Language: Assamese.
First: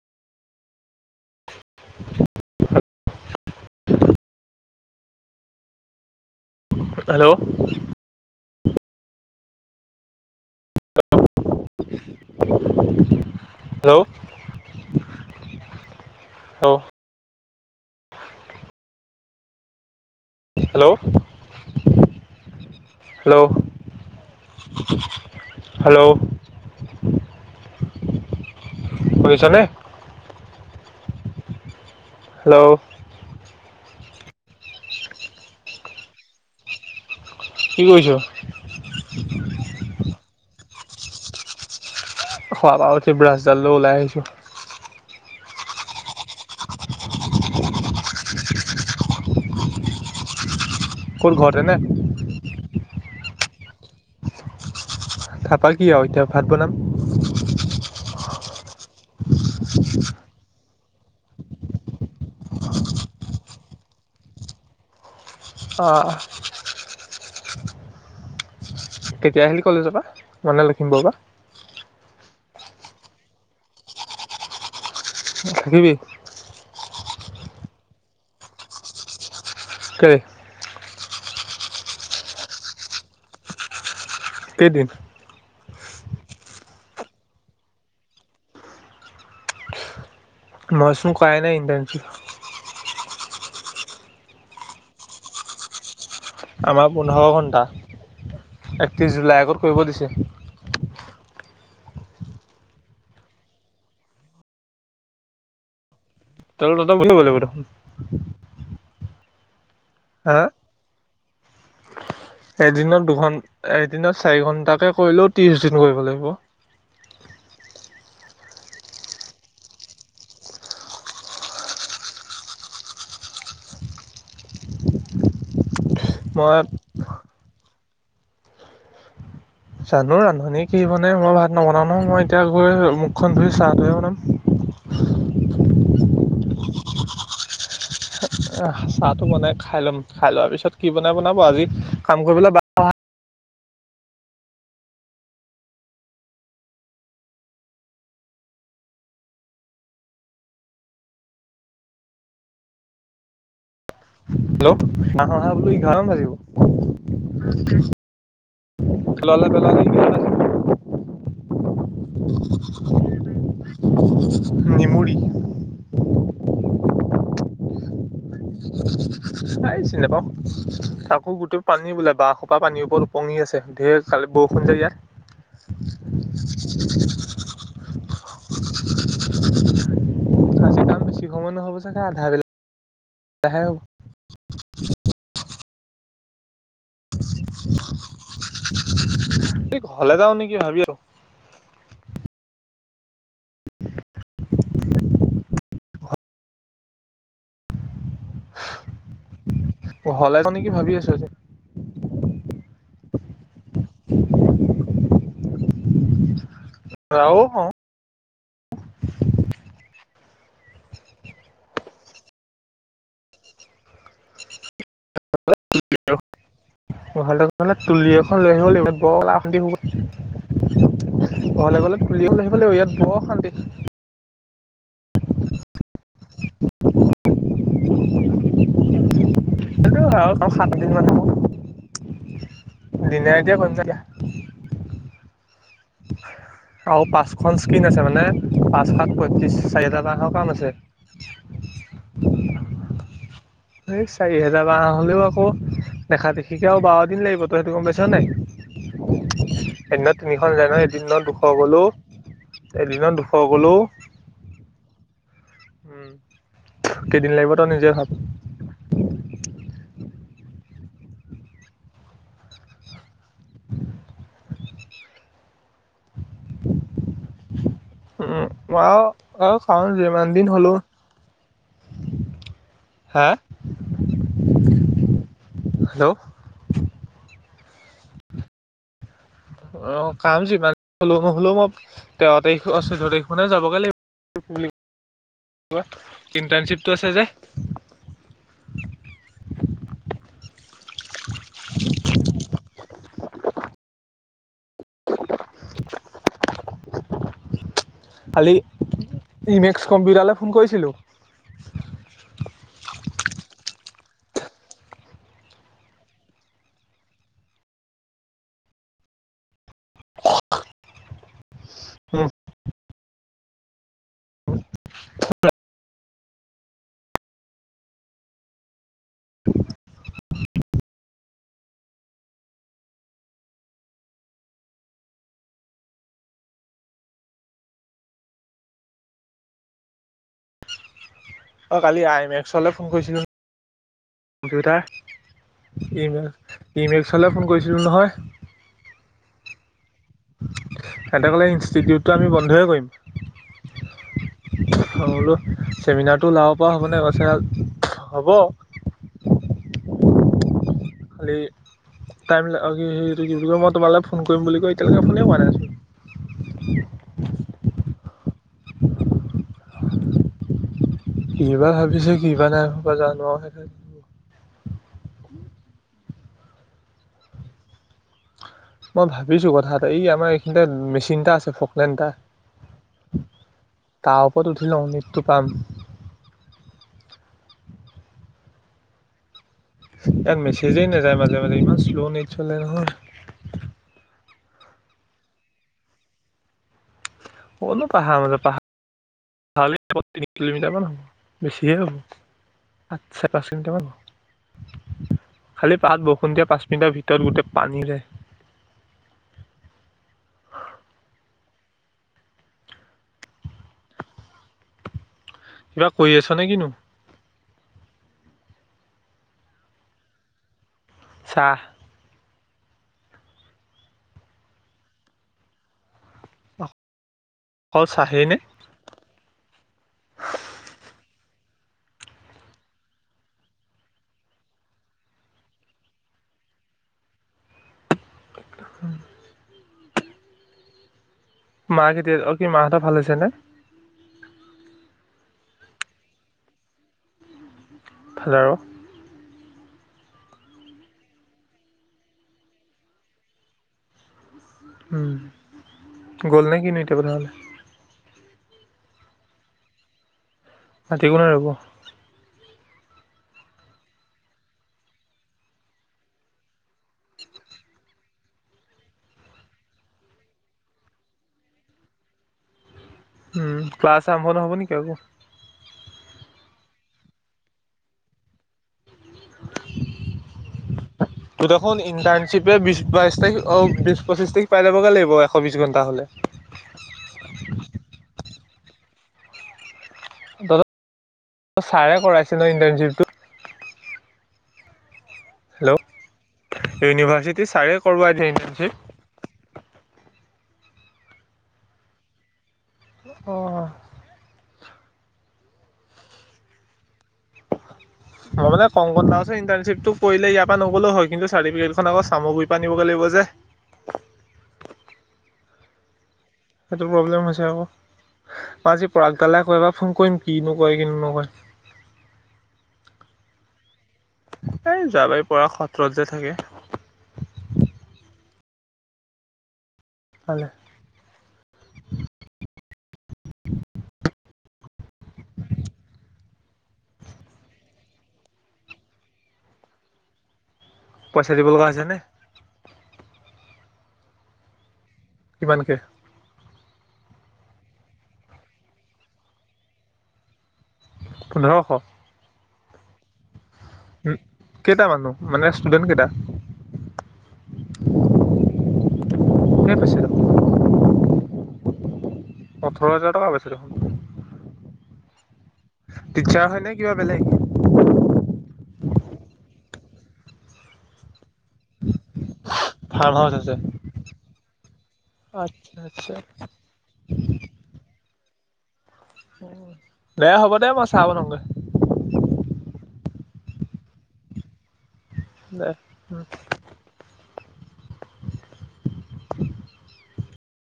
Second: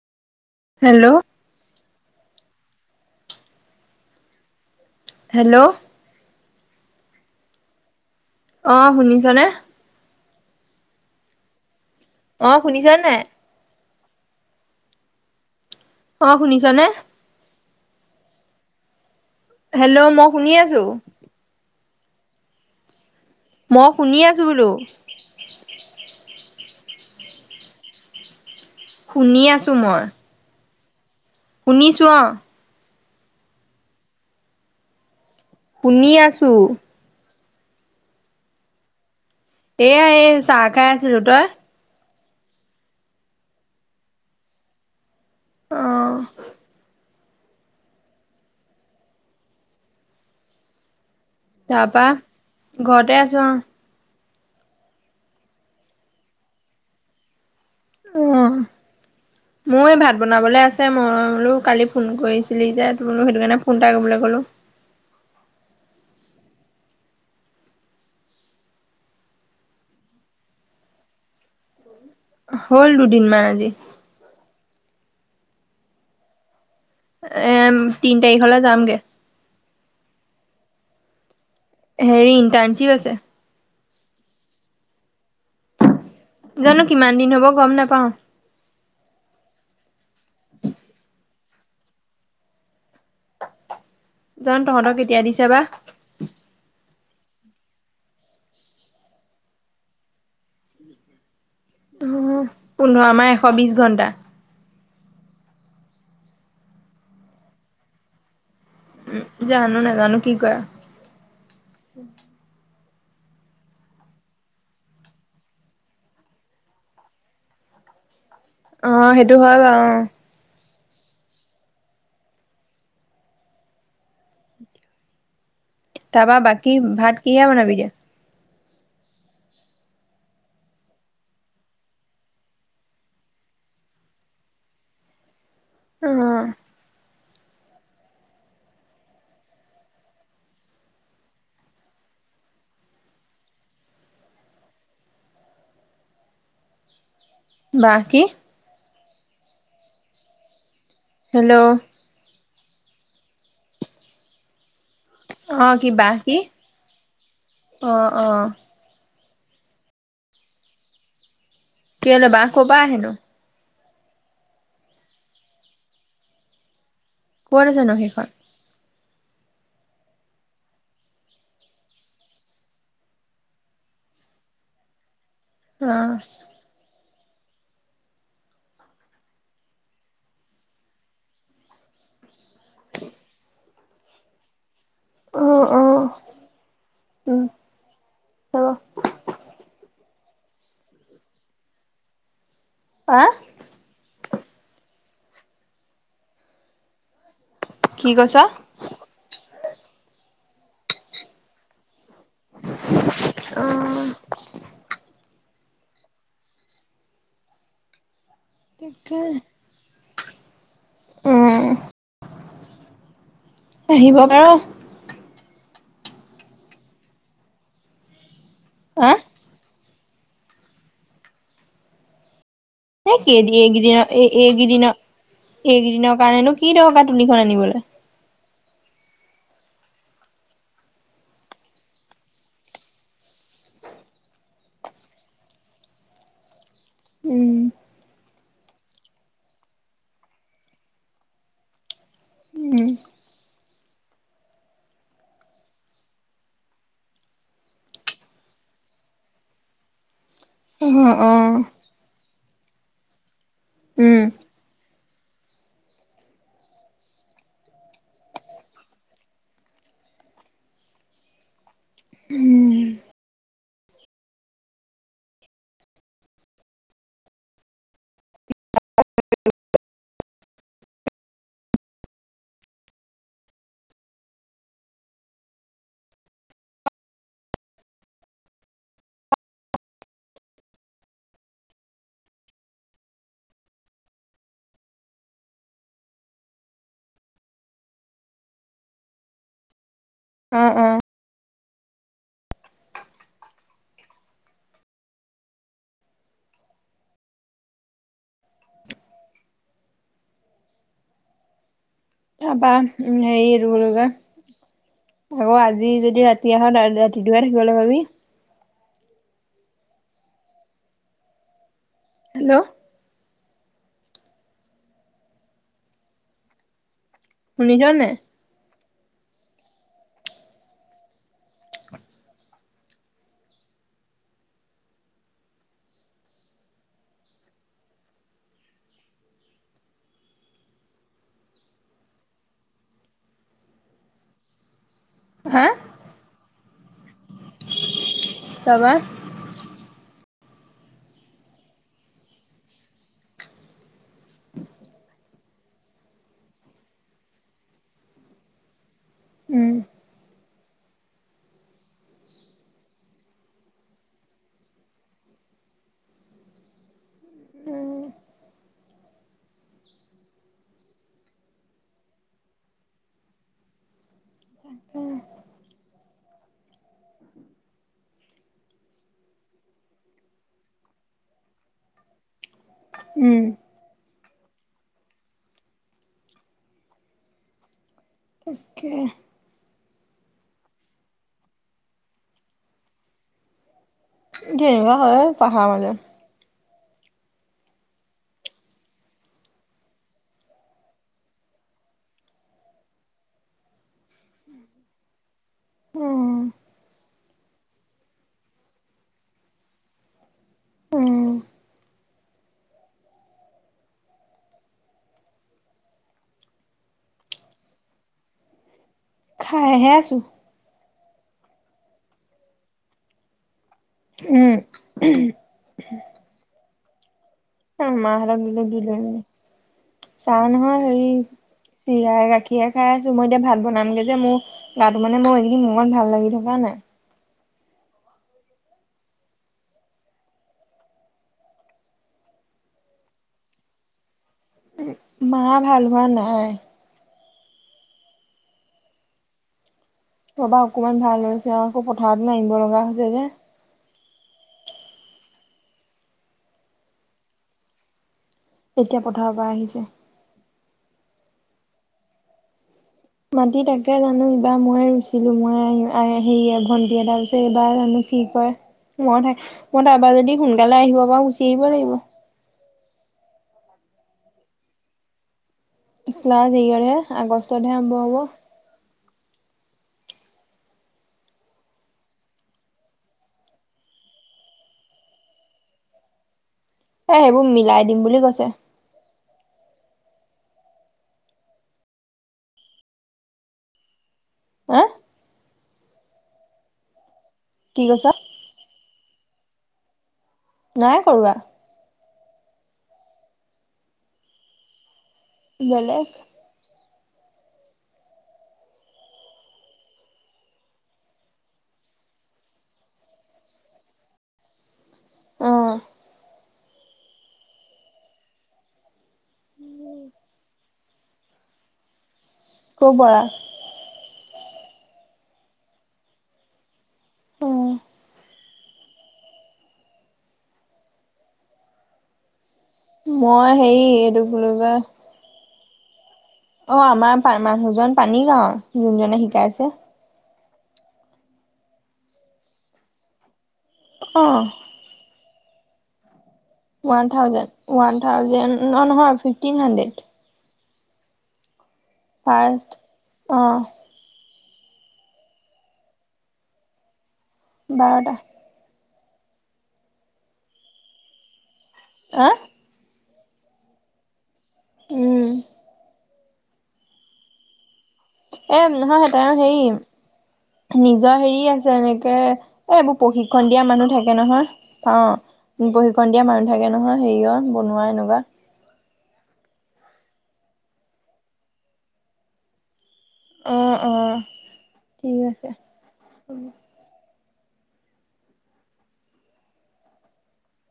হেল্ল'। [inaudible] হেল্ল'! হেল্ল', অ, শুনিছ নে? উ অ শুনিছ নে নাই? হেল্ল', অ শুনিছ হেল্ল' নে? হেল্ল' মই শুনি আছো। Hello hello. মই শুনি আছো বোলো হেল্ল'। শুনি শুনিছনে আছো মই। শুনিছোঁ অ। হেল্ল'। শুনি আছোঁ। কি কৰিছ? এয়া এই চাহ খাই আছিলোঁ। তই? খোৱা বাৰু, ব্ৰাছডাল লৈ ওলাই আহিছোঁ। অ। ক'ত ঘৰতে নে? তাৰপৰা, ঘৰতে আছোঁ, অ। তাৰপৰা কি আৰু এতিয়া ভাত বনাম। উম। [inaudible] মইয়ো ভাত বনাবলৈ আছে, মই বোলো কালি ফোন কৰিছিলি যে তো বোলো সেইটো কাৰণে ফোন এটা কৰিবলৈ ক'লোঁ। অ। কেতিয়া আহিলি কলেজৰ পৰা, মানে লক্ষ্মীমপুৰৰ পৰা? হ'ল দুদিন মান‌ আজি। থাকিবি? এ তিন তাৰিখলৈ যামগে। কেলে? হেৰি, ইণ্টাৰ্ণশ্বিপ আছে। কেইদিন? জানো কিমান দিন হ'ব গম নাপাও। মই চোন কৰাই নাই ইণ্টাৰ্ণশ্বিপ জান তহঁতক কেতিয়া দিছে বা? আমাৰ পোন্ধৰ ঘণ্টা, একত্ৰিশ জুলাই আগত কৰিব দিছে। [inaudible] অ, পোন্ধৰ আমাৰ এশ বিশ ঘন্টা। [unintelligible] উম, জানো, নাজানো কি হা কৰে? এদিনত দুঘন, এদিনত চাৰি ঘণ্টা কৰিলেও ত্ৰিশ দিন কৰিব লাগিব। অ, সেইটো হয় বাৰু অ। তাৰপৰা মই বাকী, ভাত কিহে বনাবিগে এতিয়া? জানো ৰান্ধনীয়ে কি বনাই। মই ভাত নবনাও নহয়। মই এতিয়া গৈ মুখখন ধুই চাহটোহে বনাম। অ। আহ, চাহটো বনাই খাই লম। খাই লোৱাৰ পিছত কি বনাই বনাব। আজি কাম কৰিবলৈ বা বা কি হেল্ল'। হেল্ল' নাহ অ কি অই বাহ কি বোলো, এঘাৰমান অ বাজিব। অ। কেলে বাহ ক'ৰ পৰা আহেনো [unintelligible] [inaudible] নেমুৰী ক'ত আছে নো সেই খন? এই চিনি নাপাওঁ। তাকো গোটেই পানী বোলে বাঁহ সোপা পানীৰ ওপৰত উপঙি আছে ধেইৰ কালি বৰষুণ যে ইয়াত। [inaudible] অ আজি কাম সময় হ'ব চাগে আধা বলা বেলা হে হ'ব। অ', অ',। উম হ'ব এই ঘলে যাওঁ নেকি ভাবি আছো। হা? হয় কি কৈছ? ঘৰলে যাওঁ নেকি কি ভাবি আছোঁ আজি অ',। [unintelligible] কি কা? উম', আহিব বাৰ। মানে তুলি এখন লৈ আহিব লাগিব, হা বৰ অশান্তি হ'ব। ঘৰলে গ'লে তোলি এখন লৈ আহিব লাগিব, ইয়াত বৰ এই অশান্তি কেইদিন- এই কেইদিনৰ- এই- এইকেইদনৰ- এইকেইদিনৰ কাৰণেনো কি দৰকাৰ তুলিখন আনিবলৈ। সেইটোও হয়, আৰু সাতদিন মান হে হ'ব, দিনে ৰাতিয়ে কৰিম তেতিয়া। আৰু পাঁচখন উম স্কিন আছে, মানে পাঁচ শাত পয়ত্ৰিশ চাৰি হাজাৰ টকা কাম আছে। উম',। হেই চাৰি হোজাৰ বাহ হ'লেও আকৌ দেখা দেখিকে আৰু বাৰ দিন লাগিব, তই সেইটো গম পাইছ নাই? এদিনত তিনিখন যায় ন'? অ এদিনত অ দুশ গ'লোঁ, এদিনত দুশ গ'লোঁ উম',। উম', কেইদিন লাগিব তই নিজে ভাব। উম মই আহ, যিমান দিন হলেওঁ হা', হেল্ল'। অ', কাম যিমান হলেওঁ নহলেওঁ মই তেৰ তাৰিখ, চৈধ্য তাৰিখ মানে যাবগৈ লাগিব। ইণ্টাৰ্ণশ্বিপটো আছে যে। উম', উম',। [inaudible] কালি ইমেক্স কম্পিউটাৰলৈ ফোন কৰিছিলোঁ। তাপা হেৰি এইটো কি বুলি কয়? আকৌ আজি যদি ৰাতি আহ, কাইলৈ ৰাতিটোহে থাকিবলৈ পাবি। [inaudible] হেল্ল'। [unintelligible] শুনিচন নাই? অঁ', কালি আই এম এক্সলৈ ফোন কৰিছিলোঁ নহয় কম্পিউটাৰ। হা? ইমে ইমেক্সলৈ ফোন কৰিছিলোঁ নহয়। তাপা? সিহঁতে কলে ইনষ্টিটিউটটো আমি বন্ধয়ে কৰিম। [unintelligible] মই বোলো চেমিনাৰটো ওলাব পৰা হ'বনে কৈছে হ'ব। উম, খালি টাইম অ' কি এইটো কি বুলি কয় মই তোমালৈ ফোন কৰিম বুলি কৈ এতিয়ালৈকে ফোনে কৰা নাই চোন। ই বা ভাবিছে [unintelligible] নাই ভবা জান। উম, মই ভাবিছো কথা এটা, এই আমাৰ এইখিনিতে মেচিন এটা আছে ফকলেন এটা। উম, তাৰ ওপৰত উঠি লও, নেটটো পাম। তাকেহে। ইয়াত মেচেজ এ নাযায় মাজে, মাজে, ইমান শ্ল' নেট চলে নহয়। তেনেকুৱা হয়ে পাহাৰৰ মাজত। কতনো পাহাৰৰ মাজত, [unintelligible] পাহাৰলে তিনি কিলোমিটাৰমান হ'ব, বেছিহে হ'ব। চাৰে পাঁচ কিলোমিটাৰ মান হ'ব। খালি পাহাৰত বৰষুণ দিয়া উম পাঁচ মিনিটৰ ভিতৰত গোটেই পানী যায়। উম কিবা কৰি আছনে কিনো? খাইহে আছো। চাহ? উম, উমহ, অকল চাহেই নে মাহঁতক দিলে দিলো মে চাহ নহয় হেৰি চিৰাই গাখীৰে খাই আছো, মই এতিয়া ভাত বনামগে যে মোৰ গাটো মানে মোৰ এখিনি মনত ভাল লাগি থকা নাই। [inaudible] মা কেতিয়া অ' কি মাহঁত ভাল হৈছে নে? মা ভাল হোৱা নাই? ফাদাৰৰ? খবা অকমান ভাল হৈছে আৰু আকৌ পথাৰত মাৰিব লগা হৈছে যে। উম, গ'ল নে কিনো এতিয়াব তেহ'লে? এতিয়া পথাৰৰ পৰা আহিছে। মাটি কোনে ৰুব? মাটতি তাকে জানো এইবাৰ মই ৰুইছিলো মই হেৰি ভণ্টি এটাৰ পিছত এইবাৰ জানো কি ক মই তাৰবাৰ যদি সোনকালে আহিব পাৰো গুচি আহিব লাগিব। উম, ক্লাছ আৰম্ভ নহ'ব নেকি আকৌ? ক্লাছ ইয়ৰহে আগষ্টতহে আৰম্ভ হ'ব। [inaudible] ত' দেখোন ইণ্টাৰ্নশ্বিপে বিশ বাইশ তাৰিখ অ বিশ পঁচিশ তাৰিখ পাই লাবগে লাগিব এশ বিশ ঘণ্টা হ'লে। এ সেইবোৰ মিলাই দিম বুলি কৈছে। তহঁতৰ ছাৰে কৰাইছিল ন ইণ্টাৰণশ্বিপ টো? হা হেল্ল' ইউনিভাৰ্চিটি ছাৰে কি কৰব কৈছ এতিয়া ইণ্টানচিপ? নাই কৰোৱা। অ', বেলেগ মই মানে কং কাৰিপ টো কৰিলে ইয়াৰ পৰা নগ'লেও হয় কিন্তু চাৰ্টিফিকেটখন আক চামগুৰি প নিব লাগিব যে। অ', সেইটো প্ৰব্লেম হৈছে আৰুকৌ মই আজি পৰাগডালে কৌবাৰ ফোন কৰিম কিনোকয় কিনো নকয়? কৰ' পৰা এই যোৱাবাৰি পৰা সত্ৰত যে থাকে উম, তালে মই হেৰি এইটো কি বুলি কয় অ আমাৰ পা মানুহজন পানী গাঁওৰ যোনজনে শিকাইছে পইচা দিব লগা হৈছে নে অ কিমানকে ওৱান থাউজেণ্ড ওৱান থাউজেণ্ড ন নহয় ফিফটিন হাড্ৰেড পোন্ধৰশ ফাৰ্ষ্ট অ উম কেইটা মানুহ মানে ষ্টুডেণ্ট কেইটা বাৰটা কোনে কৈছে অ ওঠৰ হাজাৰ টকা পাইছ দেখোন উম টিচাৰ হয় নে কিবা বেলেগ অ নহয় তাৰ হেৰি নিজৰ হেৰি আছে যেনেকে এ এইবোৰ ফাৰ্ম হাউচ প্ৰশিক্ষন আছে। দিয়া মানুহ থাকে নহয়। আচ্ছা অ প্ৰক্ষিশণ আচ্ছা। দিয়া মানুহ থাকে নহয়, হেৰিয় বনোৱা এনেকুৱা দে হ'ব দে মই চাহ বনাওগৈ অ অ ঠিক আছে উম